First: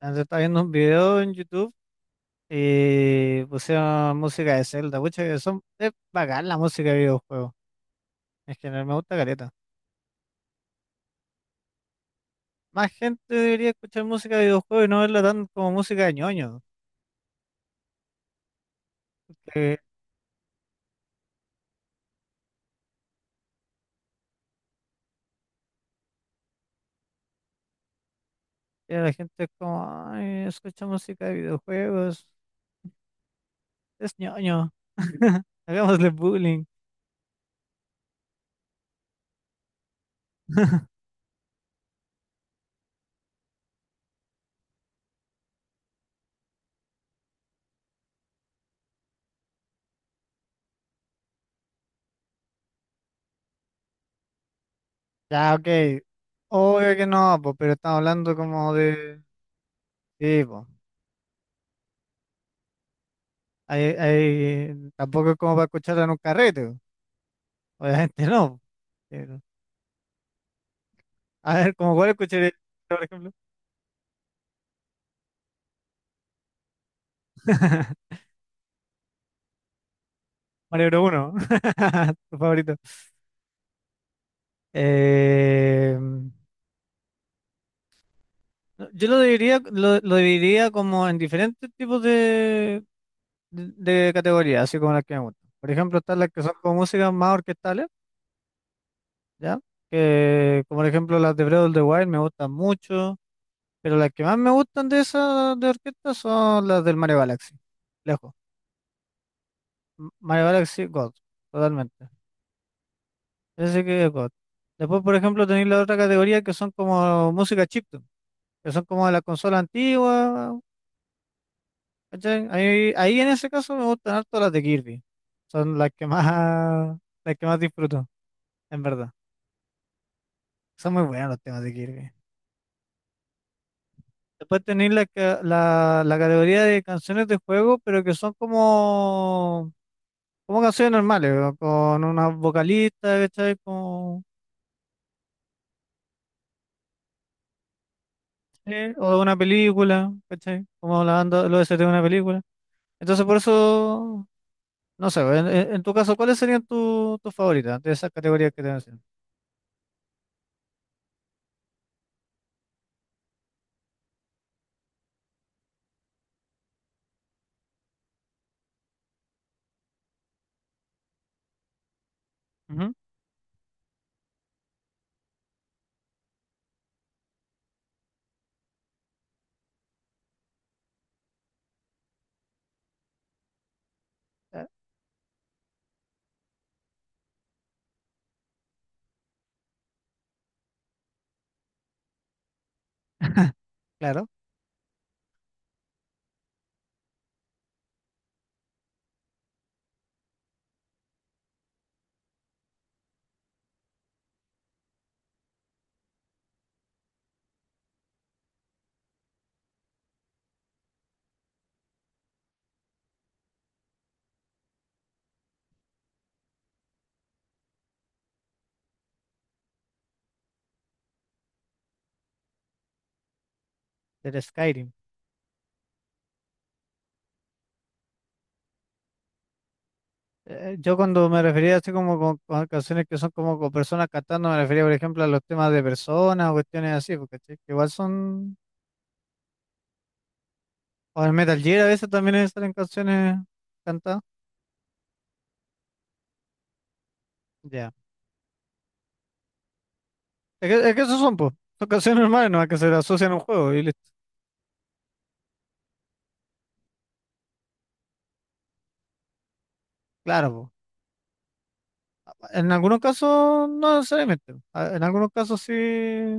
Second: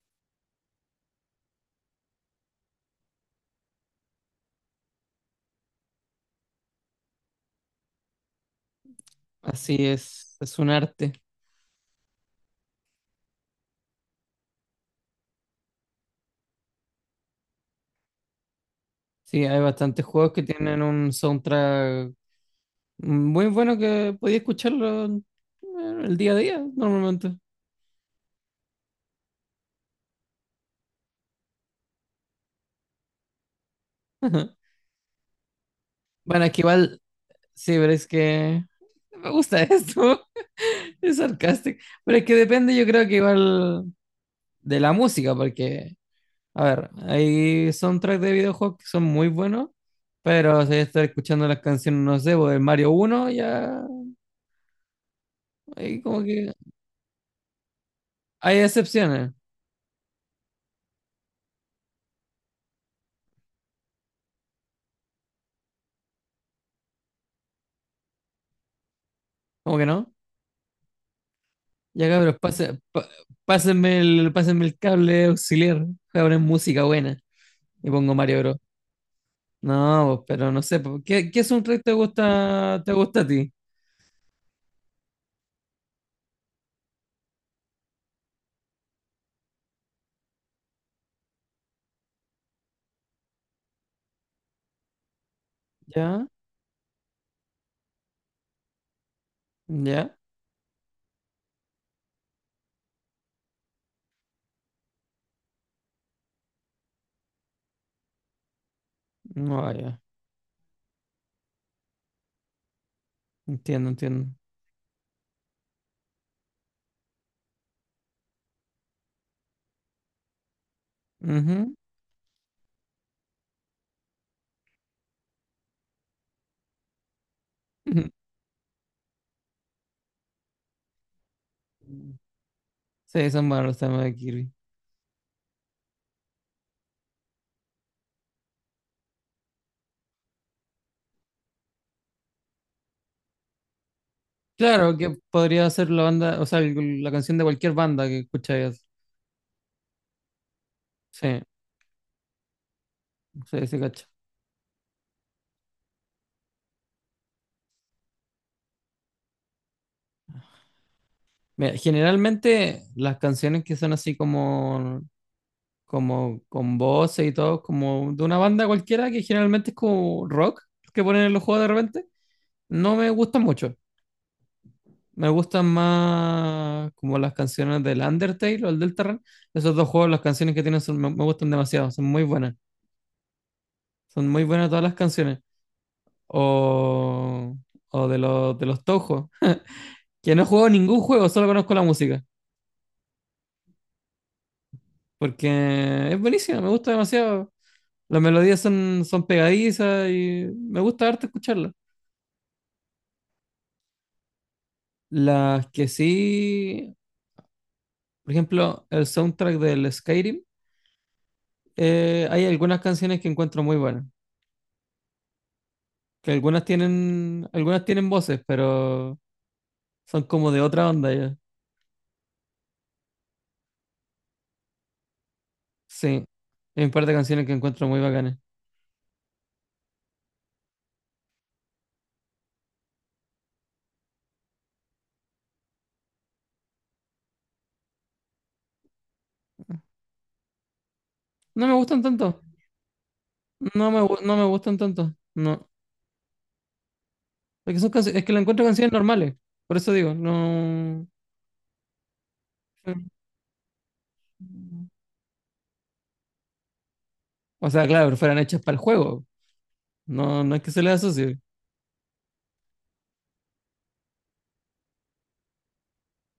Antes estaba viendo un video en YouTube y pusieron música de Zelda. Pucha, es bacán la música de videojuegos. En general me gusta careta. Así es un arte. Más gente debería escuchar música de videojuegos y no verla tan como música de ñoño. Sí, hay Que bastantes juegos que tienen un soundtrack muy bueno que podía escucharlo el día a día normalmente. ya la gente es como, ay, escucha música de videojuegos, es ñoño. Hagámosle Bueno, aquí bullying. igual, sí, pero es que me gusta esto. Es sarcástico. Pero es que depende, yo creo que igual de la música, porque, a ver, hay soundtracks de videojuegos que son muy buenos, pero si estar escuchando las canciones, no sé, pues, del Mario uno ya, Ya, ok. ahí como que Obvio que no, po, pero estamos hablando hay como de. excepciones, Sí, po. Tampoco es como para escucharla en un carrete, po. Obviamente no. como que no. A ver, ¿cómo Ya cuál cabros, escucharía, por ejemplo? pásenme el cable auxiliar, voy a poner música buena y pongo Mario Bros. No, pues, pero no sé, Mario pues, Bros ¿qué, 1, qué soundtrack tu favorito. Te gusta a ti? No, yo lo dividiría, lo dividiría como en diferentes tipos de, de categorías, así como las que me gustan. Por ejemplo, están ¿Ya? las que son como músicas más orquestales, ¿ya? ¿Ya? Que, como por ejemplo, las de Breath of the Wild me gustan mucho, pero las que más me gustan de esas de orquesta son las del Mario Galaxy, lejos. No, ah, ya. Mario Galaxy God, totalmente. Ese Entiendo, que es God. entiendo. Después, por ejemplo, tenéis la otra categoría que son como música chiptune, que son como de la consola antigua, Ujú, ¿cachai? Ahí en ese caso me gustan harto las de Kirby. Son las que más disfruto, ujú. en verdad. Son muy buenos los temas de Kirby. Sí, son buenos los temas de Kirby. Después tenéis la categoría de canciones de juego, pero que son como canciones normales, ¿no? Con una vocalista, ¿cachai? Como, Claro, que podría ser la banda, o sea, la canción de cualquier banda que ¿sí? escucháis. O de una película, ¿cachai? Como la Sí, banda, los OST de una película. Entonces, por sí, sí, cacho. eso, no sé, en tu caso, ¿cuáles serían tus favoritas de esas categorías que te mencioné? Mira, generalmente las canciones que son así como con voces y todo, como de una banda cualquiera que generalmente es como rock que ponen en los juegos de repente, Ujú, no me gustan mucho. Me gustan más como las canciones del Undertale o el Deltarune. Esos dos juegos, las canciones que tienen me gustan demasiado, son muy buenas. Son muy eh, buenas todas las canciones. O, o de los Touhou, que no he jugado ningún juego, solo conozco la música, claro, porque es buenísima, me gusta demasiado. Las melodías son pegadizas y me gusta harto escucharlas. Las que sí, por ejemplo, el soundtrack del Skyrim, hay algunas canciones que encuentro muy buenas, que algunas tienen voces, pero son como de otra onda ya. del Skyrim. Sí, hay un par de canciones que encuentro muy bacanas. Yo cuando me refería así como con canciones que son como con personas cantando, me refería, por ejemplo, a los temas de personas o cuestiones así, porque sí, que igual son. O en Metal No me Gear a gustan veces tanto, también salen canciones cantadas. no me gustan tanto, no. Es que son Ya. canci- es que la encuentro canciones normales, por eso digo, Es que no. esos son, pues, son canciones normales, no es que se le asocian a un juego y listo. O sea, claro, pero fueran hechas para el juego, no, Claro, no es que po. se les asocie. En algunos casos, no necesariamente. En algunos casos sí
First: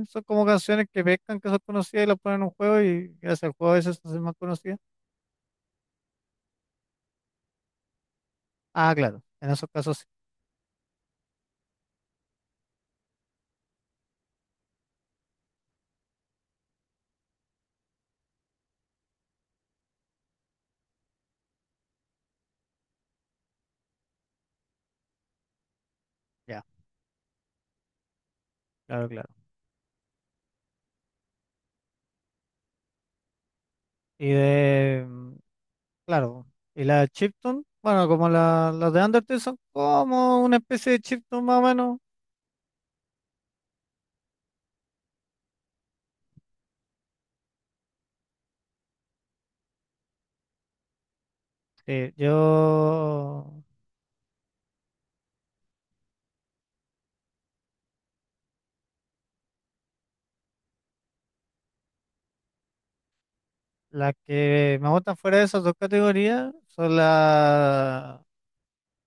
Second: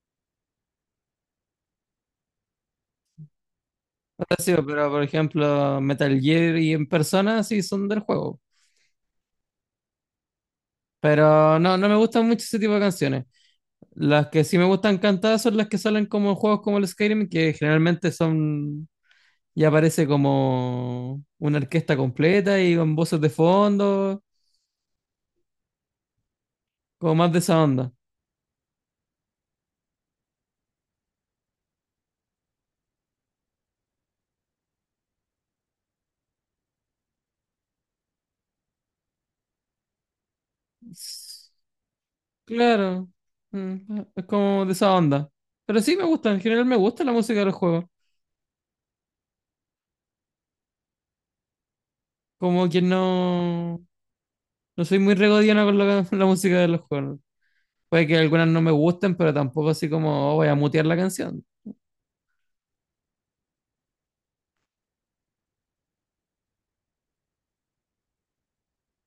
son como canciones que pescan que son conocidas y las ponen en un juego y gracias al juego a veces se hacen más Sí, conocidas. pero por ejemplo, Metal Gear y en persona sí son del juego. Ah, claro, en esos casos sí. Pero no, no me gustan mucho ese tipo de canciones. Las que sí me gustan cantadas son las que salen como en juegos como el Skyrim, que generalmente son. Ya parece como una orquesta completa y con voces de fondo, Ya, como más de esa onda. claro, claro. Y de, claro, y la chiptune, bueno, como las de Undertale son como una especie de chiptune S- más o menos. Claro, es como de esa onda. Pero sí me gusta, en general me gusta la música de los juegos. Sí, Como que yo, no. No soy muy regodiano con la, la música de los juegos. Puede que algunas no me gusten, pero tampoco así como, oh, voy a mutear la canción. las que me gustan fuera de esas dos categorías son la,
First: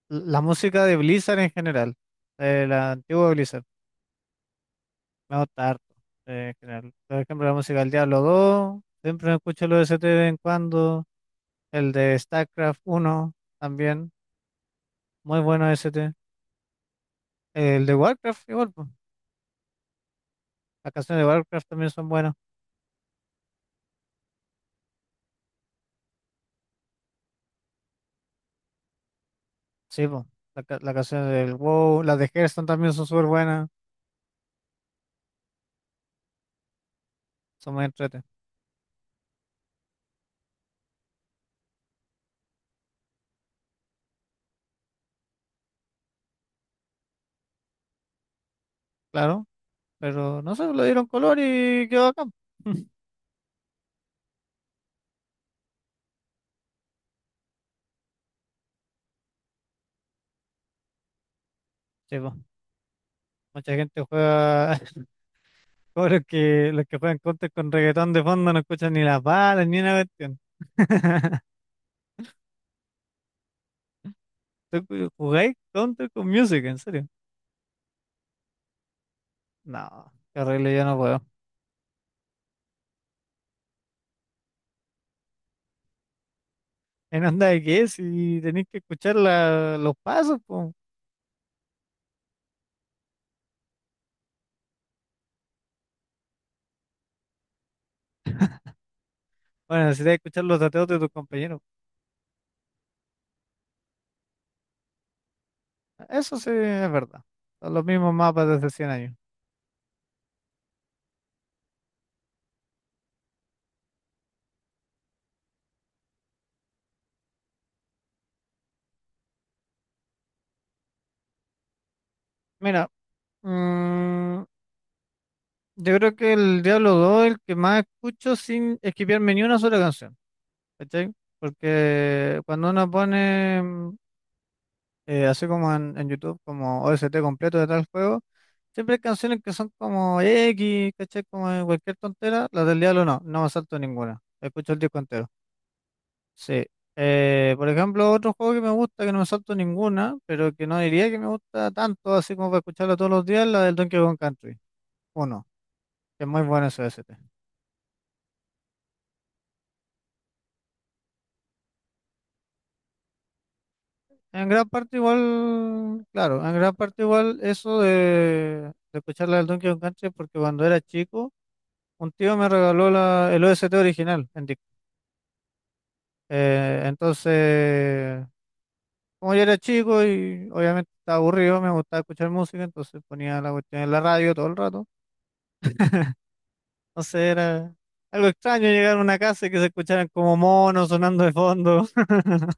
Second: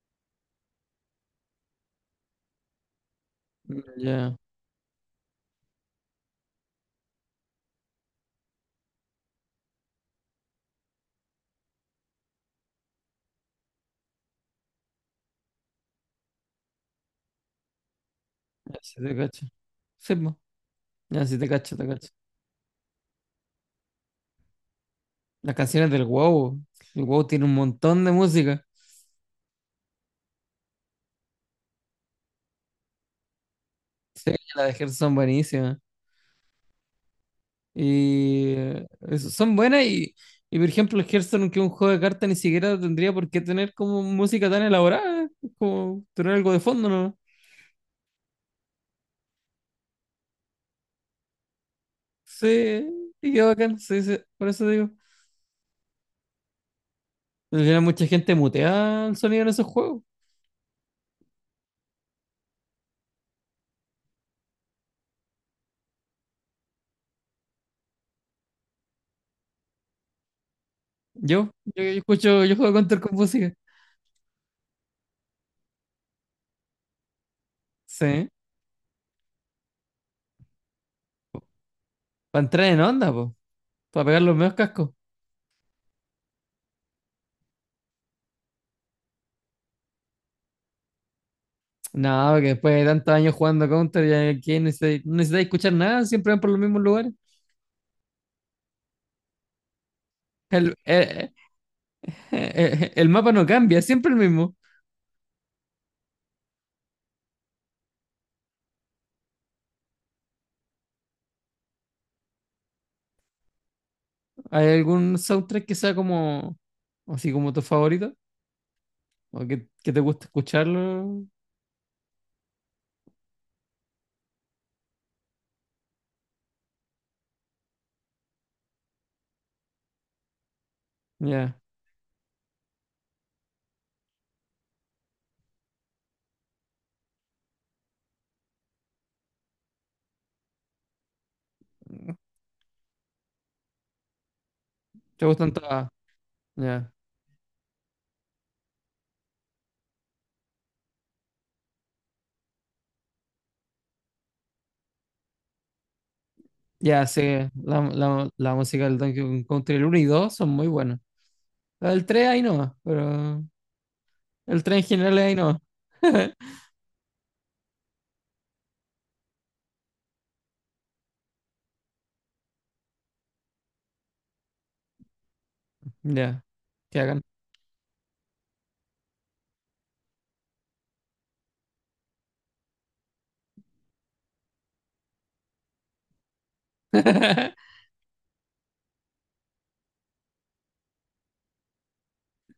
la música de Blizzard en general, de la antigua Blizzard. Mm, ya, Me gusta harto. En general, por ejemplo, la música del Diablo dos, siempre me escucho los ST de vez en cuando. El de StarCraft uno también. Muy bueno ST. El de Warcraft igual, pues. así te cacho. Sí, po. Las canciones Ya, de sí te Warcraft cacho, te también son cacho. buenas. Las canciones del WoW. El WoW tiene un montón de música. Sí, pues. La canción del WoW. Las de Hearthstone también son súper buenas. Sí, las de Hearthstone son buenísimas. Son muy entretenidas. Y eso, son buenas y, por ejemplo, el Hearthstone, que es un juego de cartas, ni siquiera tendría por qué tener como música tan elaborada. Es como tener algo de fondo, ¿no? Claro. Pero no sé, le dieron color y quedó acá. Sí, y qué bacán, sí, sí, por eso digo. Al final mucha gente mutea el sonido en esos juegos. Sí, po. Mucha gente juega, como los que juegan Counter con reggaetón de fondo no escuchan ni las balas ni una cuestión. Yo yo juego Counter con música. ¿Tú jugáis Counter con Music? ¿En serio? Sí. No, qué horrible, yo no puedo. Para entrar en onda, po. Para pegar los mejores cascos. En onda de qué, si tenéis que escuchar los pasos, pues. No, porque después de tantos años jugando Counter, no necesitáis escuchar nada, siempre van por los mismos lugares. Bueno, necesitáis escuchar los El, dateos de tus eh, compañeros. el mapa no cambia, es siempre el mismo. Eso sí es verdad. Son los mismos mapas desde 100 años. ¿Hay algún soundtrack que sea así como tu favorito? ¿O que te gusta escucharlo? Mira, mm, yo creo que el Diablo 2 es el que más escucho sin esquipearme ni una sola canción. ¿Cachai? Ya. Porque cuando uno pone así como en, YouTube, como OST completo de tal juego. Siempre hay canciones que son como X, ¿cachai? Como de cualquier tontera. Las del Diablo no, no me salto ninguna. Escucho el disco ¿Te entero. gustan todas? Sí. Ya. Por ejemplo, otro juego que me gusta, que no me salto ninguna, pero que no diría que me gusta tanto, así como para escucharlo todos los días, la del Donkey Kong Country. Uno, que es muy bueno ese Ya, OST. sí, la música del Donkey Kong Country, el 1 y 2 son muy buenas. El 3 ahí no, pero En el gran tren parte general ahí no. igual, claro, en gran parte igual eso de escuchar la del Donkey Kong Country, porque cuando era chico. Un tío me regaló la, el OST original en disco. Ya, que hagan. Entonces, como yo era chico y obviamente estaba aburrido, me gustaba escuchar música, entonces ponía la cuestión en la radio todo el rato. Entonces era algo extraño llegar a una casa y que se escucharan como monos sonando de fondo.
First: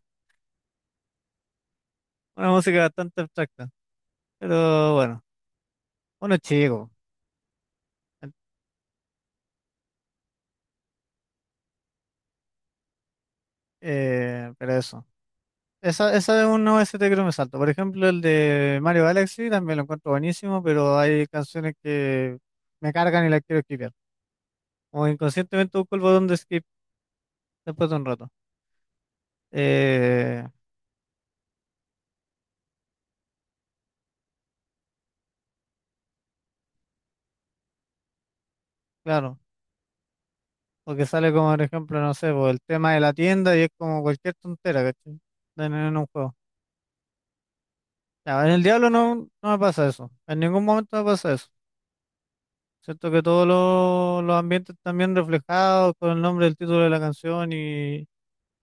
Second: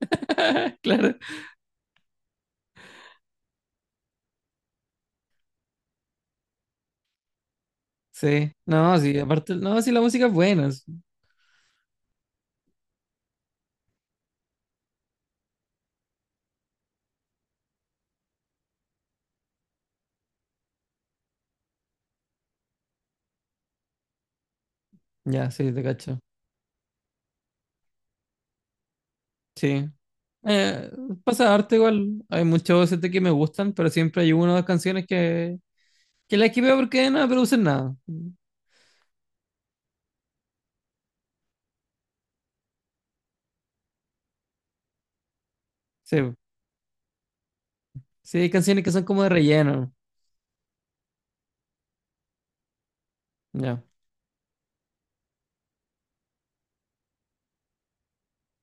Claro, Una música bastante abstracta. Pero bueno, uno es chico. sí. No, sí, aparte, no, sí, la música es buena. Pero eso. Esa es uno de ST que no me salto. Por ejemplo, el de Mario Galaxy también lo encuentro buenísimo, pero hay canciones que me cargan y las quiero skipear. O Ya, sí, inconscientemente te busco el cacho. botón de skip después de un rato. Sí. Eh, Eh, Pasa arte igual. Hay muchos OST que me gustan, pero siempre hay una o dos canciones que las esquipeo porque no me producen nada. claro, porque sale como, por ejemplo, no sé, pues, el tema de la tienda y es como cualquier tontera, ¿cachai? En un juego. Sí, sí, Ya, hay en el canciones Diablo que son no, como de no me pasa relleno. eso. En ningún momento me pasa eso. Siento que todos Ya. los ambientes están bien reflejados con el nombre del título de la canción y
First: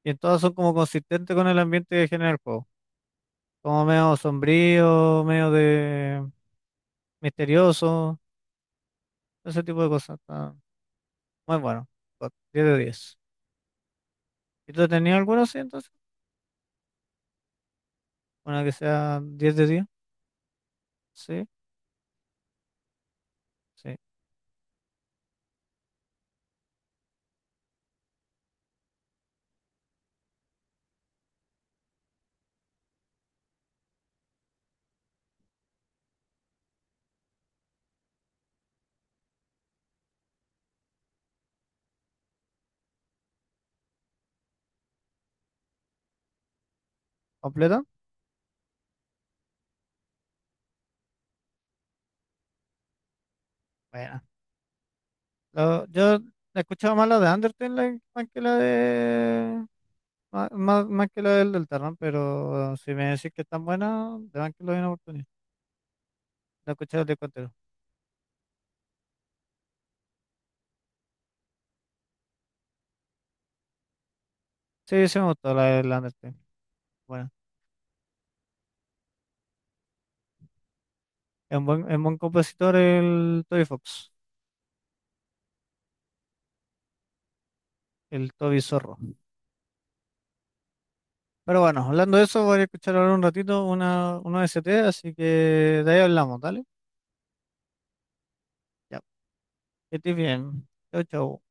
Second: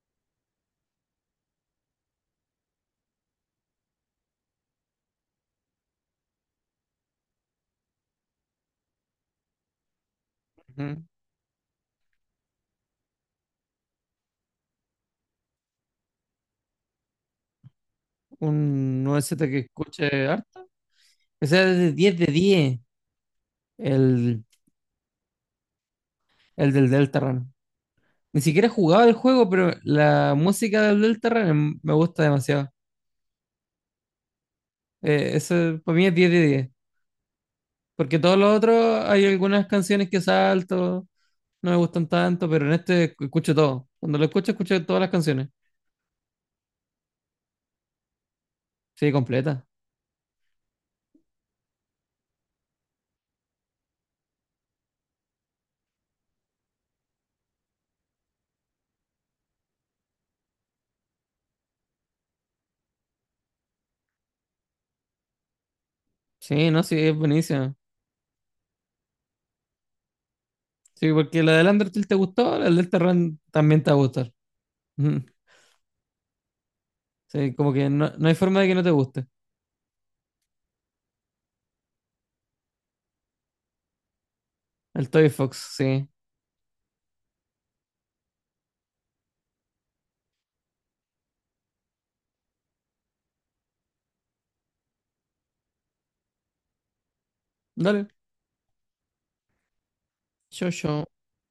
Y en todas son como consistentes con el ambiente que genera el juego. Como medio sombrío, medio de misterioso, ese tipo de cosas. Está Ujú. muy bueno. Got 10 de diez. ¿Y tú tenías alguna así entonces? Una que Un sea OST diez que de diez escuche arte. Sí, Que sea de 10 de 10. sí. El, el del Deltarune. Ni siquiera he jugado el juego, pero la música del Deltarune me gusta demasiado. Eso para mí es 10 de 10. Porque todos los otros hay algunas canciones que salto, no me gustan tanto, pero en este escucho todo. Cuando lo escucho, escucho todas las canciones. ¿Completa? Sí, completa. Bueno. Yo he escuchado más la de Undertale like, más que la de. Más que la del Deltarune, pero si me decís que es tan buena, de verdad que lo doy una oportunidad. Sí, La he no, sí, escuchado de es contero. buenísimo. Sí, porque la del Undertale te gustó, la del Deltarune también te va a gustar. Sí, sí Ujú. me gustó la del Undertale. Bueno. Sí, como que no, no hay forma de que no te guste. Es un buen compositor el Toby Fox, El Toy Fox, sí. el Toby Zorro. Pero bueno, hablando de eso, voy a escuchar ahora un ratito una ST así que de ahí hablamos, ¿dale? Dale. Ya, que estés bien. Yo, Chau, yo. chau.